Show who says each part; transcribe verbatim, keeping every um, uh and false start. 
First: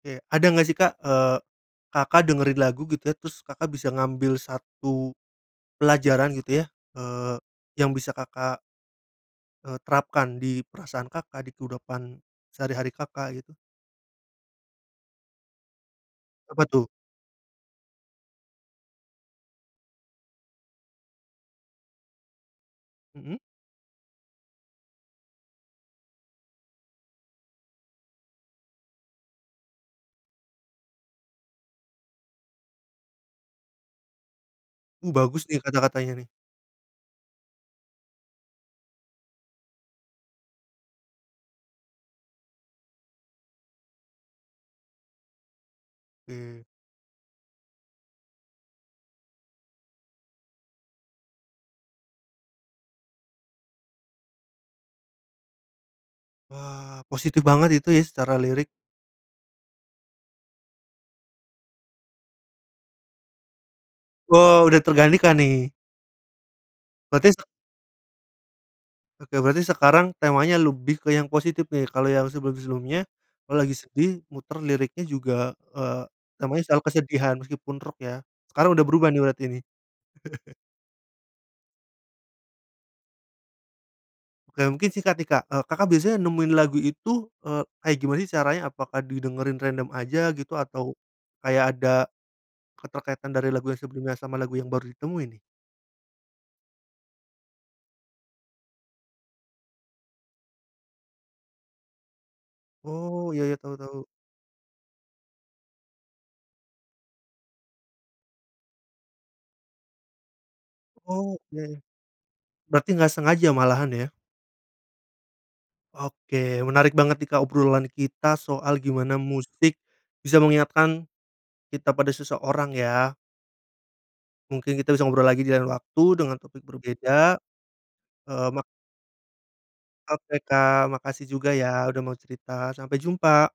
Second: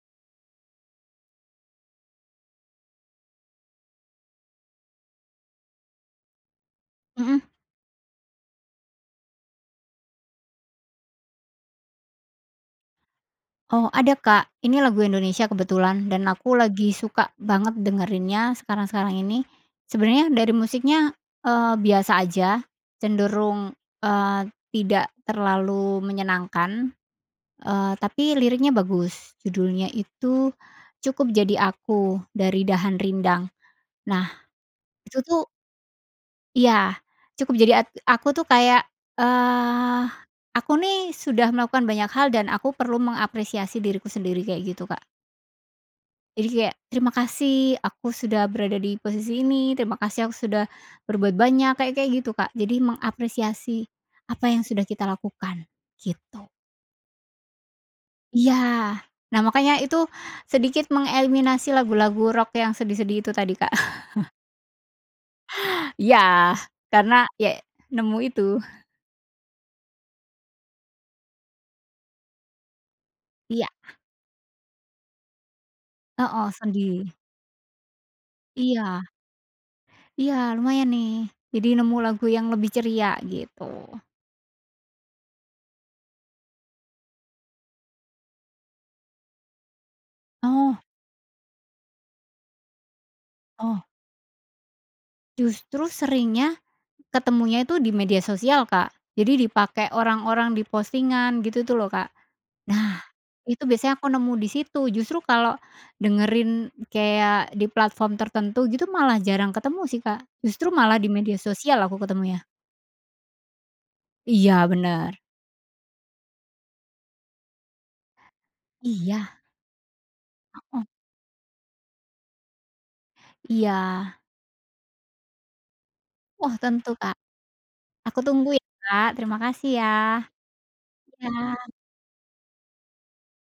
Speaker 1: Kayak, ada nggak sih Kak, eee, Kakak dengerin lagu gitu ya terus Kakak bisa ngambil satu pelajaran gitu ya, eee,
Speaker 2: Mhm.
Speaker 1: yang bisa Kakak eee, terapkan di perasaan Kakak, di kudopan sehari-hari, Kakak, gitu?
Speaker 2: Oh ada Kak, ini lagu Indonesia kebetulan dan aku
Speaker 1: Apa tuh?
Speaker 2: lagi suka banget dengerinnya sekarang-sekarang ini, sebenarnya dari musiknya, eee, biasa aja,
Speaker 1: Mhm.
Speaker 2: cenderung, eee, tidak terlalu menyenangkan, eee, tapi liriknya bagus. Judulnya itu, Cukup Jadi Aku dari Dahan Rindang, nah
Speaker 1: Uh,
Speaker 2: itu tuh
Speaker 1: bagus nih kata-katanya nih.
Speaker 2: Iya, "cukup jadi at aku" tuh kayak, eee, aku nih sudah melakukan banyak hal dan aku perlu mengapresiasi diriku sendiri kayak gitu, Kak. Jadi
Speaker 1: Mmm.
Speaker 2: kayak, terima kasih aku sudah berada di posisi ini. Terima kasih aku sudah berbuat banyak, kayak-kayak gitu, Kak. Jadi mengapresiasi apa yang sudah kita lakukan gitu.
Speaker 1: Wah, positif banget itu ya secara
Speaker 2: Iya.
Speaker 1: lirik.
Speaker 2: Nah makanya itu sedikit mengeliminasi lagu-lagu rock yang sedih-sedih itu tadi, Kak.
Speaker 1: Oh, udah tergantikan nih.
Speaker 2: Iya, karena
Speaker 1: Berarti se
Speaker 2: yek nemu itu.
Speaker 1: Oke, berarti sekarang temanya lebih ke yang positif nih. Kalau yang sebelum-sebelumnya, kalau
Speaker 2: Iya.
Speaker 1: lagi sedih muter liriknya juga, eee,
Speaker 2: Heeh,
Speaker 1: namanya selalu
Speaker 2: sedih.
Speaker 1: kesedihan meskipun rock ya. Sekarang udah
Speaker 2: Iya.
Speaker 1: berubah nih berarti nih?
Speaker 2: Iya, lumayan nih, jadi nemu lagu yang lebih ceria gitu.
Speaker 1: Oke, mungkin singkat nih Kak, eee, Kakak biasanya nemuin lagu itu, eee, kayak gimana sih caranya? Apakah didengerin random aja gitu
Speaker 2: Oh.
Speaker 1: atau kayak ada keterkaitan dari lagu yang
Speaker 2: Oh.
Speaker 1: sebelumnya sama lagu yang baru ditemui nih?
Speaker 2: Justru seringnya ketemunya itu di media sosial, Kak. Jadi dipakai orang-orang di postingan gitu tuh loh Kak. Nah,
Speaker 1: Oh ya ya,
Speaker 2: itu
Speaker 1: tahu
Speaker 2: biasanya
Speaker 1: tahu.
Speaker 2: aku nemu disitu, justru kalau dengerin kayak di platform tertentu gitu malah jarang ketemu sih Kak, justru malah di media
Speaker 1: Oh oke.
Speaker 2: sosial aku ketemunya.
Speaker 1: Berarti nggak sengaja malahan ya?
Speaker 2: Iya bener.
Speaker 1: Oke, menarik banget nih Kak obrolan kita soal gimana
Speaker 2: Iya.
Speaker 1: musik bisa
Speaker 2: Heeh.
Speaker 1: mengingatkan kita pada seseorang ya.
Speaker 2: Iya.
Speaker 1: Mungkin kita bisa ngobrol lagi di lain waktu dengan
Speaker 2: Wah
Speaker 1: topik
Speaker 2: tentu Kak.
Speaker 1: berbeda,
Speaker 2: Aku
Speaker 1: eee,
Speaker 2: tunggu
Speaker 1: mak
Speaker 2: ya Kak, terima kasih ya.
Speaker 1: Oke Kak. Makasih juga ya
Speaker 2: Iya.
Speaker 1: udah mau cerita. Sampai jumpa.